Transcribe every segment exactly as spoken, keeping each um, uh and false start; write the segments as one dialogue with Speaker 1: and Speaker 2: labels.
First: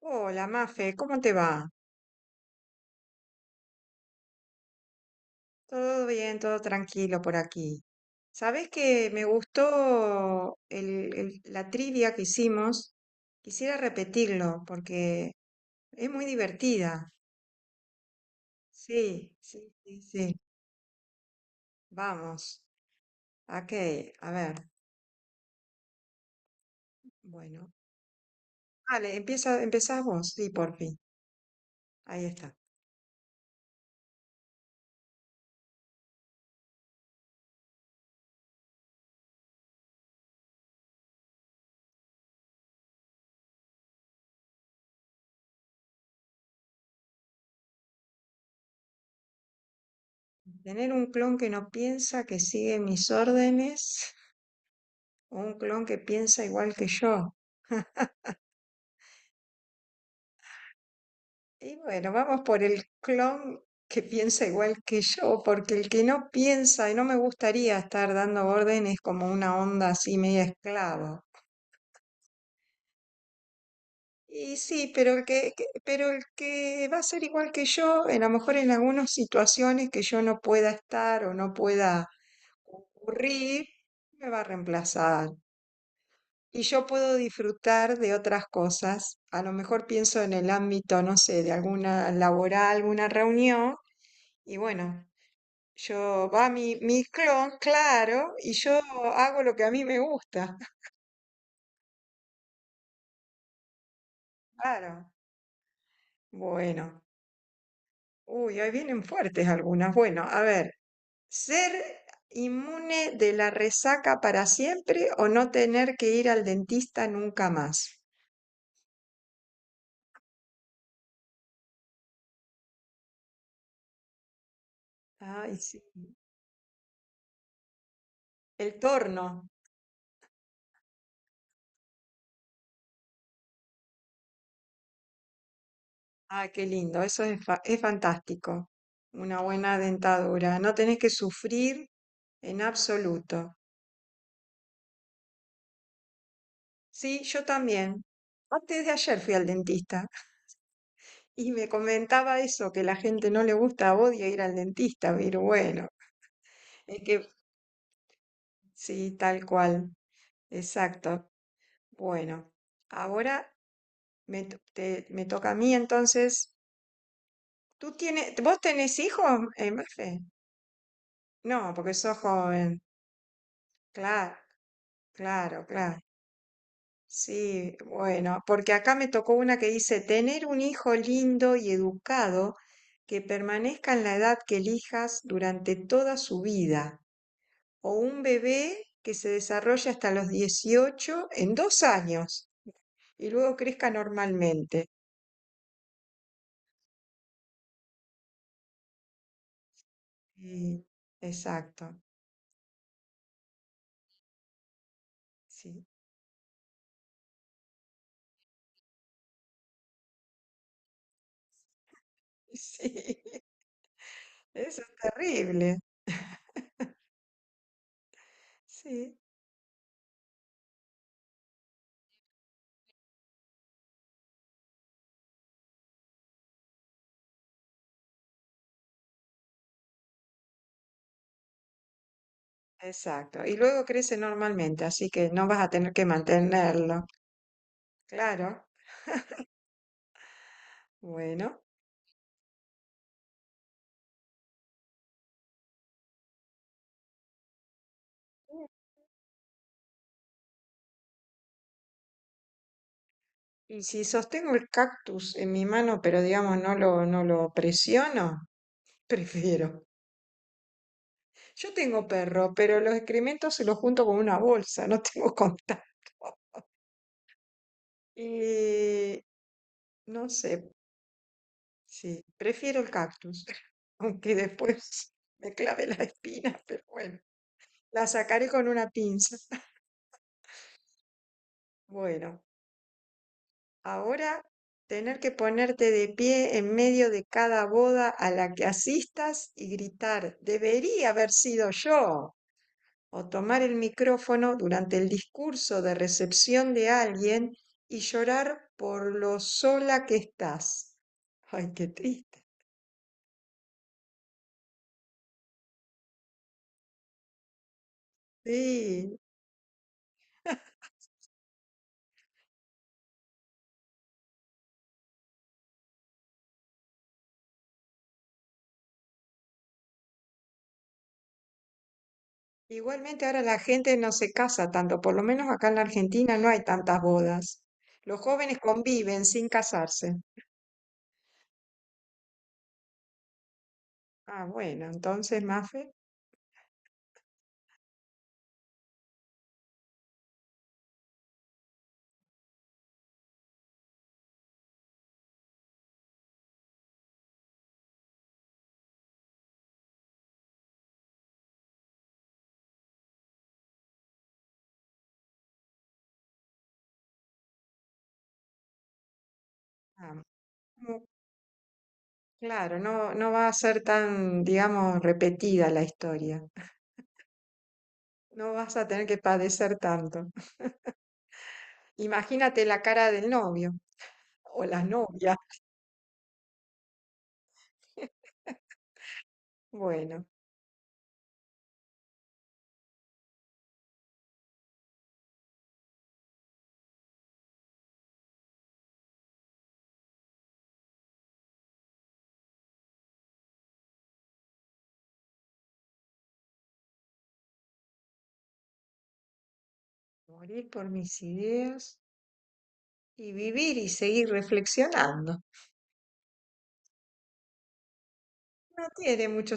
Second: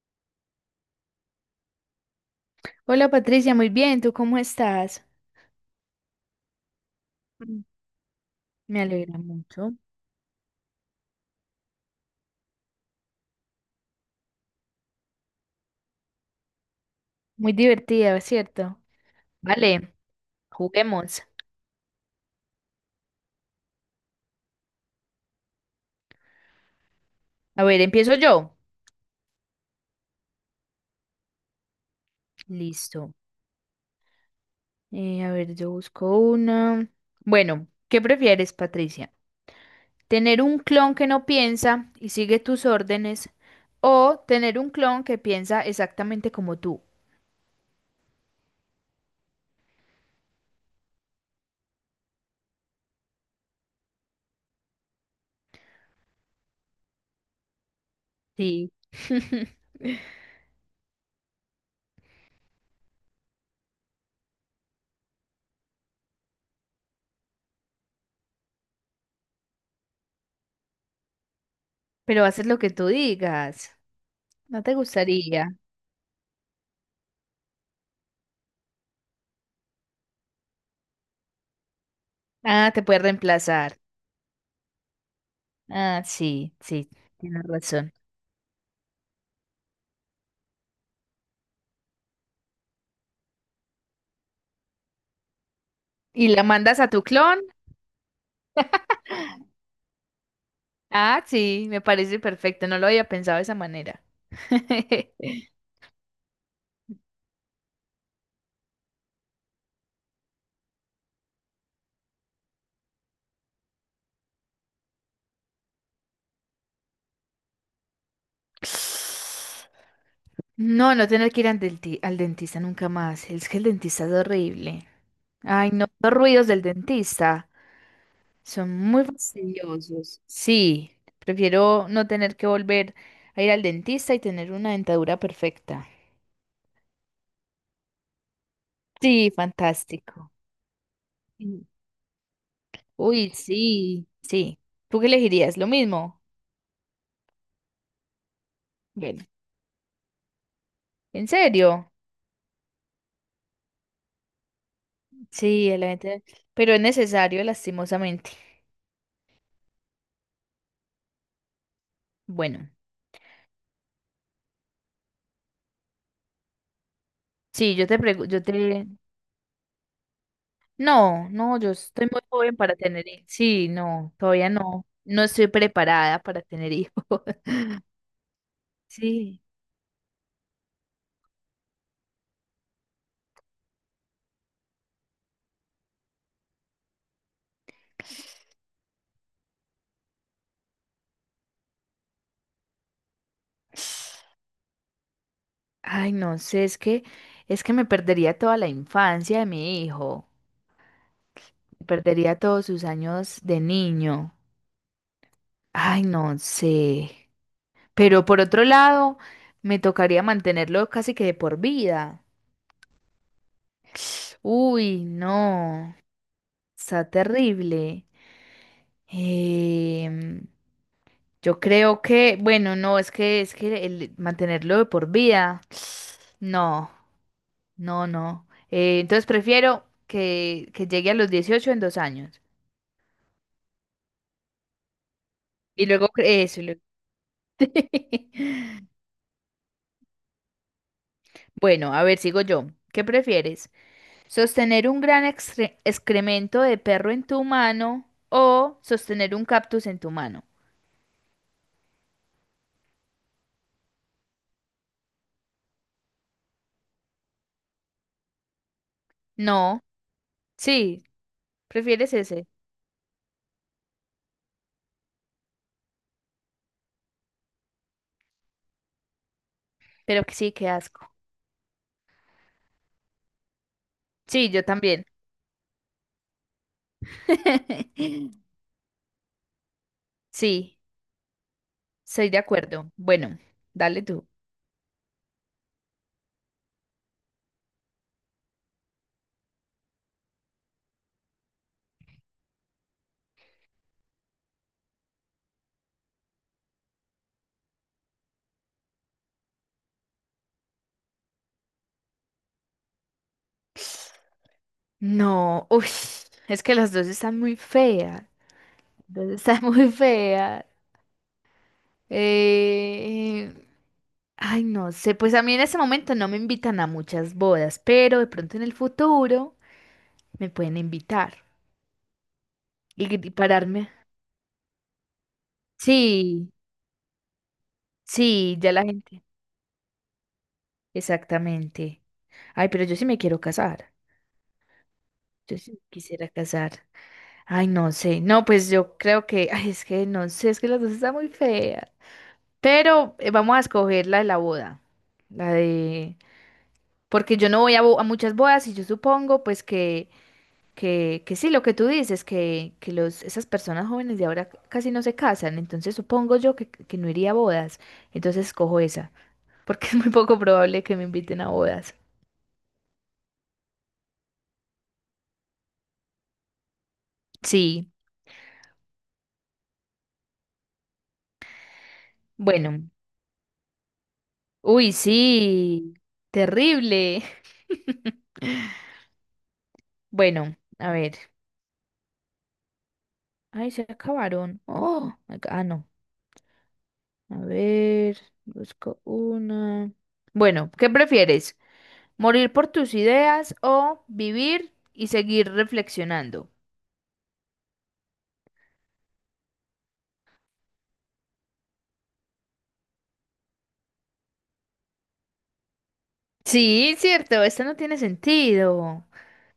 Speaker 1: Hola, Mafe, ¿cómo te va?
Speaker 2: Hola Patricia, muy bien, ¿tú cómo estás?
Speaker 1: Todo bien, todo tranquilo por
Speaker 2: Mm.
Speaker 1: aquí. ¿Sabes
Speaker 2: Me
Speaker 1: que
Speaker 2: alegra
Speaker 1: me
Speaker 2: mucho.
Speaker 1: gustó el- el- la trivia que hicimos? Quisiera repetirlo porque es muy divertida.
Speaker 2: Muy divertida, ¿cierto?
Speaker 1: Sí, sí,
Speaker 2: Vale,
Speaker 1: sí, sí.
Speaker 2: juguemos.
Speaker 1: Vamos. Ok, a ver.
Speaker 2: A
Speaker 1: Bueno.
Speaker 2: ver, empiezo yo.
Speaker 1: Vale, empieza, empezás vos. Sí, por fin. Ahí está.
Speaker 2: Listo. Eh, a ver, yo busco una. Bueno, ¿qué prefieres, Patricia? ¿Tener un clon que no piensa y sigue tus órdenes o tener un clon que piensa exactamente como tú?
Speaker 1: Tener un clon que no piensa, que sigue mis órdenes, o un clon que piensa igual que yo.
Speaker 2: Sí.
Speaker 1: Y bueno, vamos por el clon que piensa igual que yo, porque el que no piensa, y no me gustaría estar dando órdenes como una onda así media esclava.
Speaker 2: Pero haces lo que tú digas.
Speaker 1: Y
Speaker 2: ¿No te
Speaker 1: sí, pero el
Speaker 2: gustaría?
Speaker 1: que, que- pero el que va a ser igual que yo, a lo mejor en algunas situaciones que yo no pueda estar o no pueda
Speaker 2: Ah, te puede
Speaker 1: ocurrir,
Speaker 2: reemplazar.
Speaker 1: me va a reemplazar.
Speaker 2: Ah, sí,
Speaker 1: Y yo
Speaker 2: sí,
Speaker 1: puedo
Speaker 2: tienes razón.
Speaker 1: disfrutar de otras cosas. A lo mejor pienso en el ámbito, no sé, de alguna laboral, alguna reunión. Y bueno,
Speaker 2: Y
Speaker 1: yo
Speaker 2: la
Speaker 1: va mi,
Speaker 2: mandas a tu
Speaker 1: mi
Speaker 2: clon.
Speaker 1: clon, claro, y yo hago lo que a mí me gusta.
Speaker 2: Ah, sí, me parece perfecto. No lo había pensado de esa manera.
Speaker 1: Claro. Bueno. Uy, ahí vienen fuertes algunas. Bueno, a ver, ¿ser inmune de la resaca para siempre o no tener que ir al dentista nunca más?
Speaker 2: No, no tener que ir al, denti- al dentista nunca más. Es que el dentista es horrible.
Speaker 1: Ay,
Speaker 2: Ay,
Speaker 1: sí.
Speaker 2: no, los ruidos del dentista son
Speaker 1: El
Speaker 2: muy
Speaker 1: torno.
Speaker 2: fastidiosos. Sí, prefiero no tener que volver a ir al dentista y tener una dentadura perfecta.
Speaker 1: Ah, qué lindo. Eso es, fa- es fantástico.
Speaker 2: Sí,
Speaker 1: Una buena
Speaker 2: fantástico.
Speaker 1: dentadura. No tenés que sufrir en
Speaker 2: Uy,
Speaker 1: absoluto.
Speaker 2: sí, sí. ¿Tú qué elegirías? ¿Lo mismo?
Speaker 1: Sí, yo también. Antes de ayer
Speaker 2: Bueno,
Speaker 1: fui al dentista.
Speaker 2: ¿en
Speaker 1: Y me
Speaker 2: serio?
Speaker 1: comentaba eso, que la gente no le gusta, odia ir al dentista, pero
Speaker 2: Sí, el
Speaker 1: bueno,
Speaker 2: evento, pero es
Speaker 1: es que
Speaker 2: necesario, lastimosamente.
Speaker 1: sí, tal cual, exacto. Bueno,
Speaker 2: Bueno,
Speaker 1: ahora me, to- te- me toca a mí entonces.
Speaker 2: sí, yo
Speaker 1: ¿Tú
Speaker 2: te pregunto,
Speaker 1: tienes,
Speaker 2: yo
Speaker 1: vos
Speaker 2: te...
Speaker 1: tenés hijos, eh, Mafe?
Speaker 2: No, no, yo
Speaker 1: No, porque
Speaker 2: estoy
Speaker 1: sos
Speaker 2: muy joven para
Speaker 1: joven.
Speaker 2: tener hijos. Sí, no,
Speaker 1: Claro,
Speaker 2: todavía no. No estoy
Speaker 1: claro, claro.
Speaker 2: preparada para tener hijos.
Speaker 1: Sí, bueno, porque acá me tocó
Speaker 2: Sí.
Speaker 1: una que dice, tener un hijo lindo y educado que permanezca en la edad que elijas durante toda su vida, o un bebé que se desarrolla hasta los dieciocho en dos años y luego crezca normalmente.
Speaker 2: Ay, no sé, es que, es que me perdería toda la infancia de mi hijo.
Speaker 1: Sí,
Speaker 2: Me
Speaker 1: exacto,
Speaker 2: perdería todos sus años de niño.
Speaker 1: sí,
Speaker 2: Ay, no sé. Pero por otro lado, me tocaría mantenerlo casi que de por vida.
Speaker 1: sí, eso es
Speaker 2: Uy,
Speaker 1: terrible.
Speaker 2: no, está terrible.
Speaker 1: Sí,
Speaker 2: Em, yo creo que, bueno, no, es que es que el mantenerlo de por vida, no, no, no. Eh, entonces prefiero que, que llegue a los dieciocho en dos años.
Speaker 1: exacto. Y luego crece normalmente, así que no vas a
Speaker 2: Y
Speaker 1: tener que
Speaker 2: luego, cre- eso. y luego-
Speaker 1: mantenerlo. Claro, bueno.
Speaker 2: Bueno, a ver, sigo yo. ¿Qué prefieres? Sostener un gran excre- excremento de perro en tu mano o sostener un cactus en tu mano.
Speaker 1: Y si sostengo el cactus en mi mano, pero digamos no lo, no lo presiono,
Speaker 2: No,
Speaker 1: prefiero.
Speaker 2: sí,
Speaker 1: Yo tengo
Speaker 2: prefieres ese,
Speaker 1: perro, pero los excrementos se los junto con una bolsa, no tengo contacto. Y
Speaker 2: pero
Speaker 1: no
Speaker 2: que sí, qué
Speaker 1: sé,
Speaker 2: asco.
Speaker 1: sí, prefiero el cactus, aunque
Speaker 2: Sí, yo también.
Speaker 1: después me clave la espina, pero bueno, la sacaré con una pinza.
Speaker 2: Sí, estoy de
Speaker 1: Bueno,
Speaker 2: acuerdo. Bueno, dale tú.
Speaker 1: ahora tener que ponerte de pie en medio de cada boda a la que asistas y gritar, debería haber sido yo, o tomar el micrófono durante el discurso de recepción de alguien y llorar por lo sola que estás. Ay, qué triste.
Speaker 2: No, uy, es que las dos están muy feas.
Speaker 1: Sí.
Speaker 2: Las dos están muy feas. Eh, Ay, no sé, pues a mí en ese momento no me invitan a muchas bodas, pero de pronto en el futuro. Me pueden invitar y
Speaker 1: Igualmente
Speaker 2: gri-
Speaker 1: ahora la
Speaker 2: pararme.
Speaker 1: gente no se casa tanto, por lo menos acá en la Argentina no
Speaker 2: Sí,
Speaker 1: hay tantas bodas. Los
Speaker 2: sí,
Speaker 1: jóvenes
Speaker 2: ya la gente.
Speaker 1: conviven sin casarse.
Speaker 2: Exactamente. Ay, pero yo sí me quiero casar.
Speaker 1: Ah, bueno, entonces,
Speaker 2: Yo sí me
Speaker 1: Mafe,
Speaker 2: quisiera casar. Ay, no sé. No, pues yo creo que, ay, es que no sé, es que las dos están muy feas. Pero eh, vamos a escoger la de la boda. La de... Porque yo no voy a, bo- a muchas bodas y yo supongo pues que Que, que sí, lo que tú dices, que, que los, esas personas jóvenes de ahora casi no se casan, entonces supongo yo que, que no iría a bodas, entonces escojo esa, porque es muy
Speaker 1: ah,
Speaker 2: poco probable que
Speaker 1: mm,
Speaker 2: me inviten a bodas.
Speaker 1: claro, no, no va a ser tan, digamos, repetida la historia.
Speaker 2: Sí,
Speaker 1: No vas a tener que padecer tanto. Imagínate la
Speaker 2: bueno,
Speaker 1: cara del novio o la
Speaker 2: uy,
Speaker 1: novia.
Speaker 2: sí, terrible.
Speaker 1: Bueno,
Speaker 2: Bueno, a ver, ay, se acabaron. Oh, my ah, no, a ver, busco una. Bueno, ¿qué prefieres? ¿Morir por tus ideas o vivir y seguir reflexionando?
Speaker 1: morir por mis ideas y vivir y seguir reflexionando.
Speaker 2: Sí, cierto, esto no tiene
Speaker 1: No
Speaker 2: sentido.
Speaker 1: tiene mucho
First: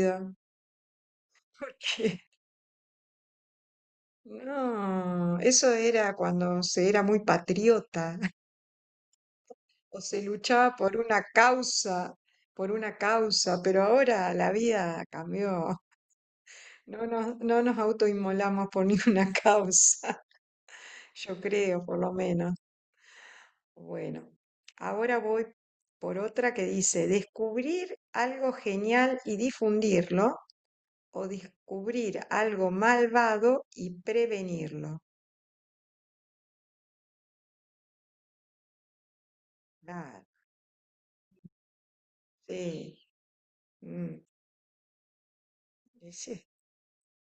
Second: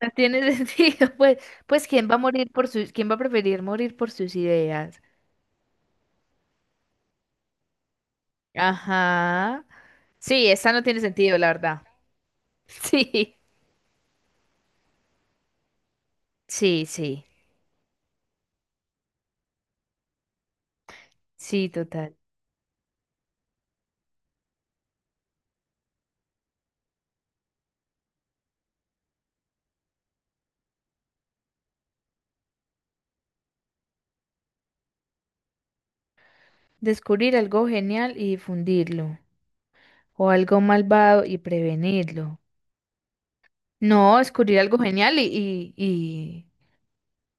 Speaker 2: No tiene sentido. Pues, pues, ¿quién va a
Speaker 1: porque
Speaker 2: morir por sus, quién va a preferir morir por sus ideas?
Speaker 1: no, eso era cuando se era muy patriota
Speaker 2: Ajá.
Speaker 1: o se
Speaker 2: Sí, esta
Speaker 1: luchaba
Speaker 2: no
Speaker 1: por
Speaker 2: tiene
Speaker 1: una
Speaker 2: sentido, la verdad.
Speaker 1: causa, por una
Speaker 2: Sí,
Speaker 1: causa, pero ahora la vida cambió.
Speaker 2: sí,
Speaker 1: No
Speaker 2: sí.
Speaker 1: nos, no nos autoinmolamos por ninguna causa, yo
Speaker 2: Sí,
Speaker 1: creo, por lo
Speaker 2: total.
Speaker 1: menos. Bueno, ahora voy por otra que dice, descubrir algo genial y difundirlo o descubrir algo malvado y prevenirlo.
Speaker 2: Descubrir algo genial y difundirlo.
Speaker 1: Claro.
Speaker 2: O algo malvado y prevenirlo.
Speaker 1: Sí, mm,
Speaker 2: No, descubrir algo genial y, y,
Speaker 1: y sí,
Speaker 2: y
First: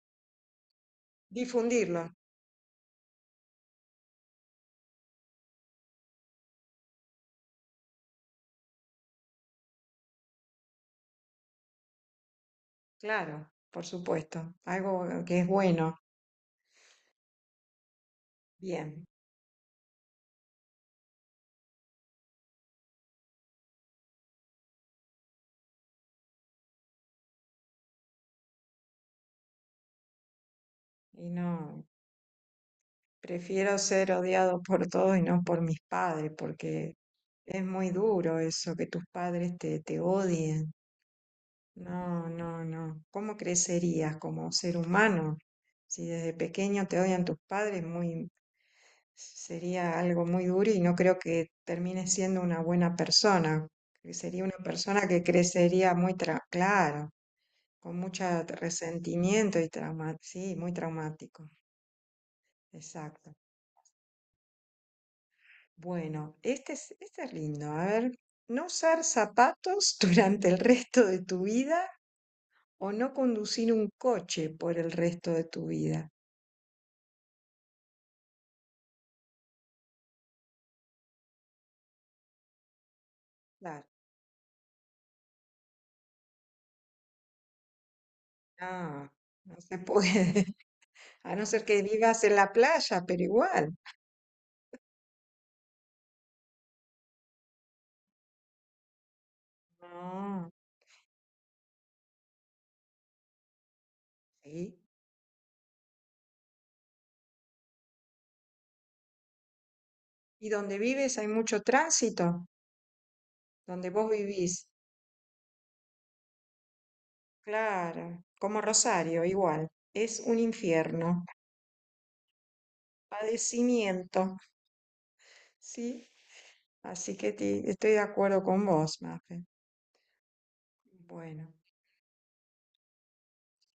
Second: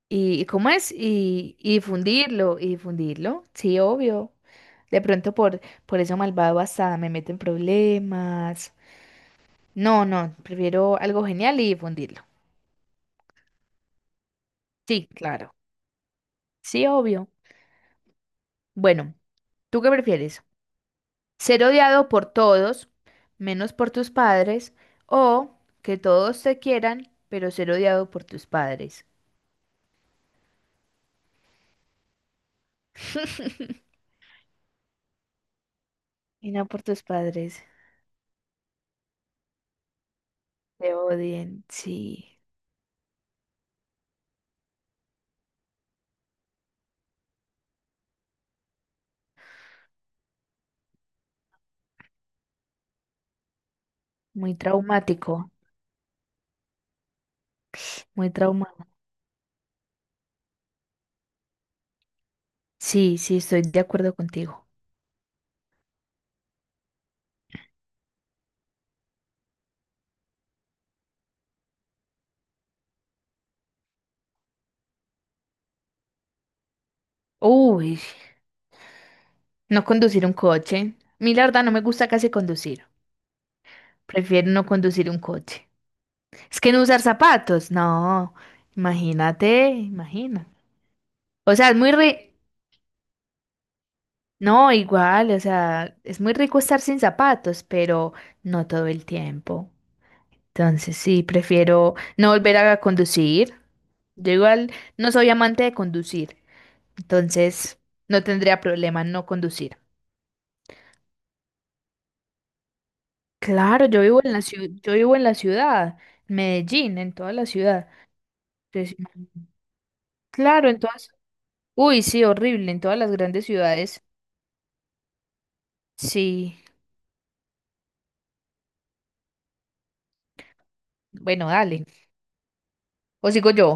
Speaker 2: ¿Y y cómo es? Y, y
Speaker 1: difundirlo,
Speaker 2: difundirlo, y difundirlo, sí, obvio. De pronto por, por eso malvado hasta me meto en problemas. No, no, prefiero algo genial y difundirlo.
Speaker 1: claro, por supuesto,
Speaker 2: Sí,
Speaker 1: algo que es
Speaker 2: claro,
Speaker 1: bueno,
Speaker 2: sí, obvio.
Speaker 1: bien.
Speaker 2: Bueno, ¿tú qué prefieres? ¿Ser odiado por todos, menos por tus padres, o que todos te quieran, pero ser odiado por tus padres?
Speaker 1: Y no, prefiero ser odiado por todos y no por mis padres,
Speaker 2: Y no por
Speaker 1: porque
Speaker 2: tus padres,
Speaker 1: es muy duro eso, que tus padres te, te odien.
Speaker 2: te odien,
Speaker 1: No,
Speaker 2: sí,
Speaker 1: no, no. ¿Cómo crecerías como ser humano? Si desde pequeño te odian tus padres, muy, sería algo muy duro, y no creo que termines siendo una buena persona. Que sería
Speaker 2: muy
Speaker 1: una persona que
Speaker 2: traumático.
Speaker 1: crecería muy, tra- claro, con mucho
Speaker 2: Muy traumada.
Speaker 1: resentimiento y trauma, sí, muy traumático.
Speaker 2: Sí,
Speaker 1: Exacto.
Speaker 2: sí, estoy de acuerdo contigo.
Speaker 1: Bueno, este es, este es lindo. A ver, no usar zapatos durante el resto de tu vida o no conducir un coche por el resto de tu vida.
Speaker 2: Uy, no conducir un coche. Mi la verdad no me gusta casi conducir.
Speaker 1: Claro.
Speaker 2: Prefiero no conducir un coche. Es que no usar zapatos, no.
Speaker 1: No, no
Speaker 2: Imagínate,
Speaker 1: se puede.
Speaker 2: imagina.
Speaker 1: A no
Speaker 2: O
Speaker 1: ser
Speaker 2: sea, es
Speaker 1: que
Speaker 2: muy
Speaker 1: vivas
Speaker 2: ri-
Speaker 1: en la playa, pero igual.
Speaker 2: No, igual, o sea, es muy rico estar sin zapatos, pero no todo el tiempo.
Speaker 1: No,
Speaker 2: Entonces sí, prefiero no volver a conducir. Yo igual
Speaker 1: sí.
Speaker 2: no soy amante de conducir, entonces no tendría problema en no conducir.
Speaker 1: ¿Y donde vives hay mucho tránsito?
Speaker 2: Claro,
Speaker 1: Donde
Speaker 2: yo
Speaker 1: vos
Speaker 2: vivo en la
Speaker 1: vivís.
Speaker 2: ciudad, yo vivo en la ciudad, en Medellín, en toda la ciudad.
Speaker 1: Claro, como
Speaker 2: Entonces,
Speaker 1: Rosario, igual. Es un
Speaker 2: claro, en todas.
Speaker 1: infierno,
Speaker 2: Uy, sí, horrible, en todas las grandes ciudades.
Speaker 1: padecimiento, ¿sí?
Speaker 2: Sí,
Speaker 1: Así que te- estoy de acuerdo con vos, Mafe.
Speaker 2: bueno,
Speaker 1: Bueno,
Speaker 2: dale. O sigo yo.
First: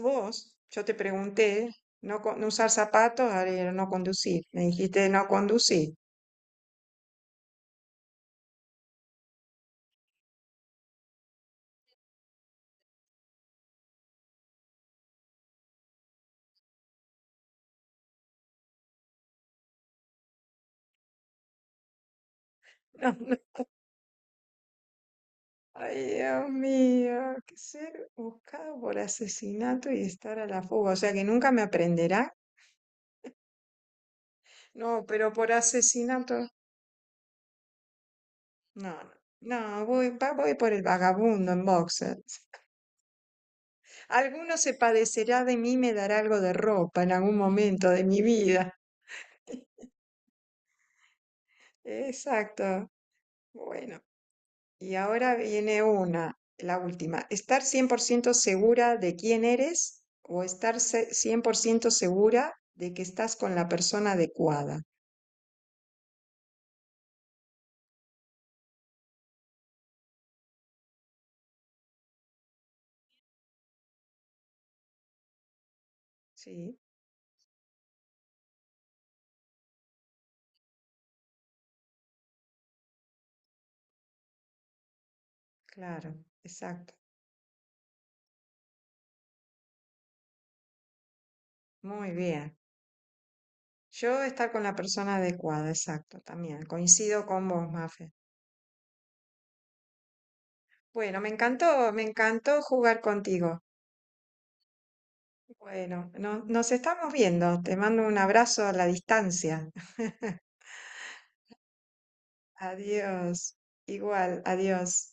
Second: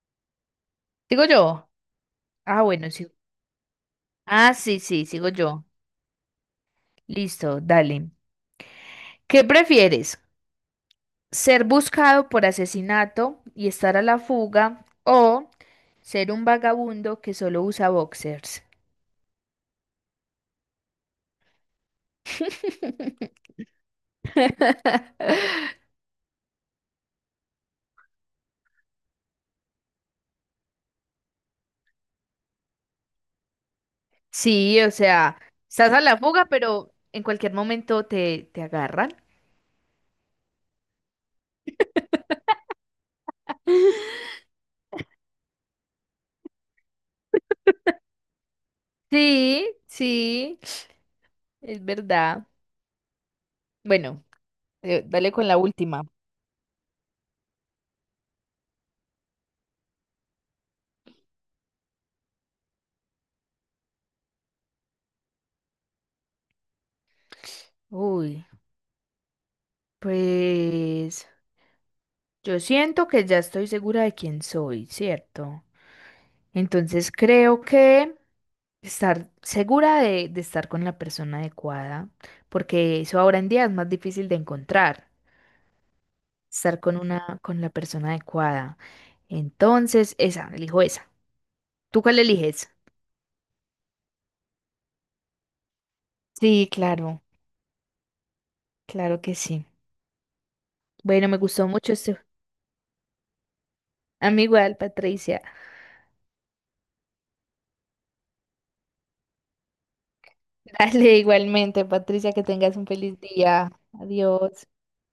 Speaker 1: vos, yo te
Speaker 2: Sigo yo.
Speaker 1: pregunté, no, co- no
Speaker 2: Ah,
Speaker 1: usar
Speaker 2: bueno, sí.
Speaker 1: zapatos, ahora era no conducir.
Speaker 2: Ah,
Speaker 1: Me
Speaker 2: sí, sí,
Speaker 1: dijiste no
Speaker 2: sigo yo.
Speaker 1: conducir.
Speaker 2: Listo, dale. ¿Qué prefieres? ¿Ser buscado por asesinato y estar a la fuga o ser un vagabundo que solo usa boxers?
Speaker 1: Ay, Dios mío, que ser buscado por asesinato y estar a la fuga, o sea que nunca me aprenderá.
Speaker 2: Sí,
Speaker 1: No,
Speaker 2: o
Speaker 1: pero
Speaker 2: sea,
Speaker 1: por
Speaker 2: estás a la
Speaker 1: asesinato,
Speaker 2: fuga, pero en cualquier momento te, te
Speaker 1: no,
Speaker 2: agarran.
Speaker 1: no, no, voy, va- voy por el vagabundo en boxer. Alguno se padecerá de mí, me dará algo de ropa en algún momento de mi vida.
Speaker 2: Sí, sí, es verdad.
Speaker 1: Exacto. Bueno,
Speaker 2: Bueno,
Speaker 1: y
Speaker 2: eh, dale
Speaker 1: ahora
Speaker 2: con la
Speaker 1: viene
Speaker 2: última.
Speaker 1: una, la última. ¿Estar cien por ciento segura de quién eres o estar se- cien por ciento segura de que estás con la persona adecuada?
Speaker 2: Uy, pues yo siento que ya estoy segura de quién soy, ¿cierto?
Speaker 1: Sí,
Speaker 2: Entonces creo que estar segura de, de estar con la persona adecuada, porque eso ahora en día es más difícil de encontrar,
Speaker 1: claro,
Speaker 2: estar
Speaker 1: exacto.
Speaker 2: con una, con la persona adecuada. Entonces, esa, elijo esa. ¿Tú
Speaker 1: Muy
Speaker 2: cuál
Speaker 1: bien.
Speaker 2: eliges?
Speaker 1: Yo estar con la persona adecuada, exacto, también.
Speaker 2: Sí, claro,
Speaker 1: Coincido con vos, Mafe.
Speaker 2: claro que sí.
Speaker 1: Bueno, me
Speaker 2: Bueno, me gustó
Speaker 1: encantó,
Speaker 2: mucho
Speaker 1: me
Speaker 2: este.
Speaker 1: encantó jugar contigo.
Speaker 2: A mí igual, Patricia.
Speaker 1: Bueno, no- nos estamos viendo. Te mando un abrazo a la distancia.
Speaker 2: Dale igualmente, Patricia, que tengas un feliz
Speaker 1: Adiós.
Speaker 2: día.
Speaker 1: Igual,
Speaker 2: Adiós.
Speaker 1: adiós.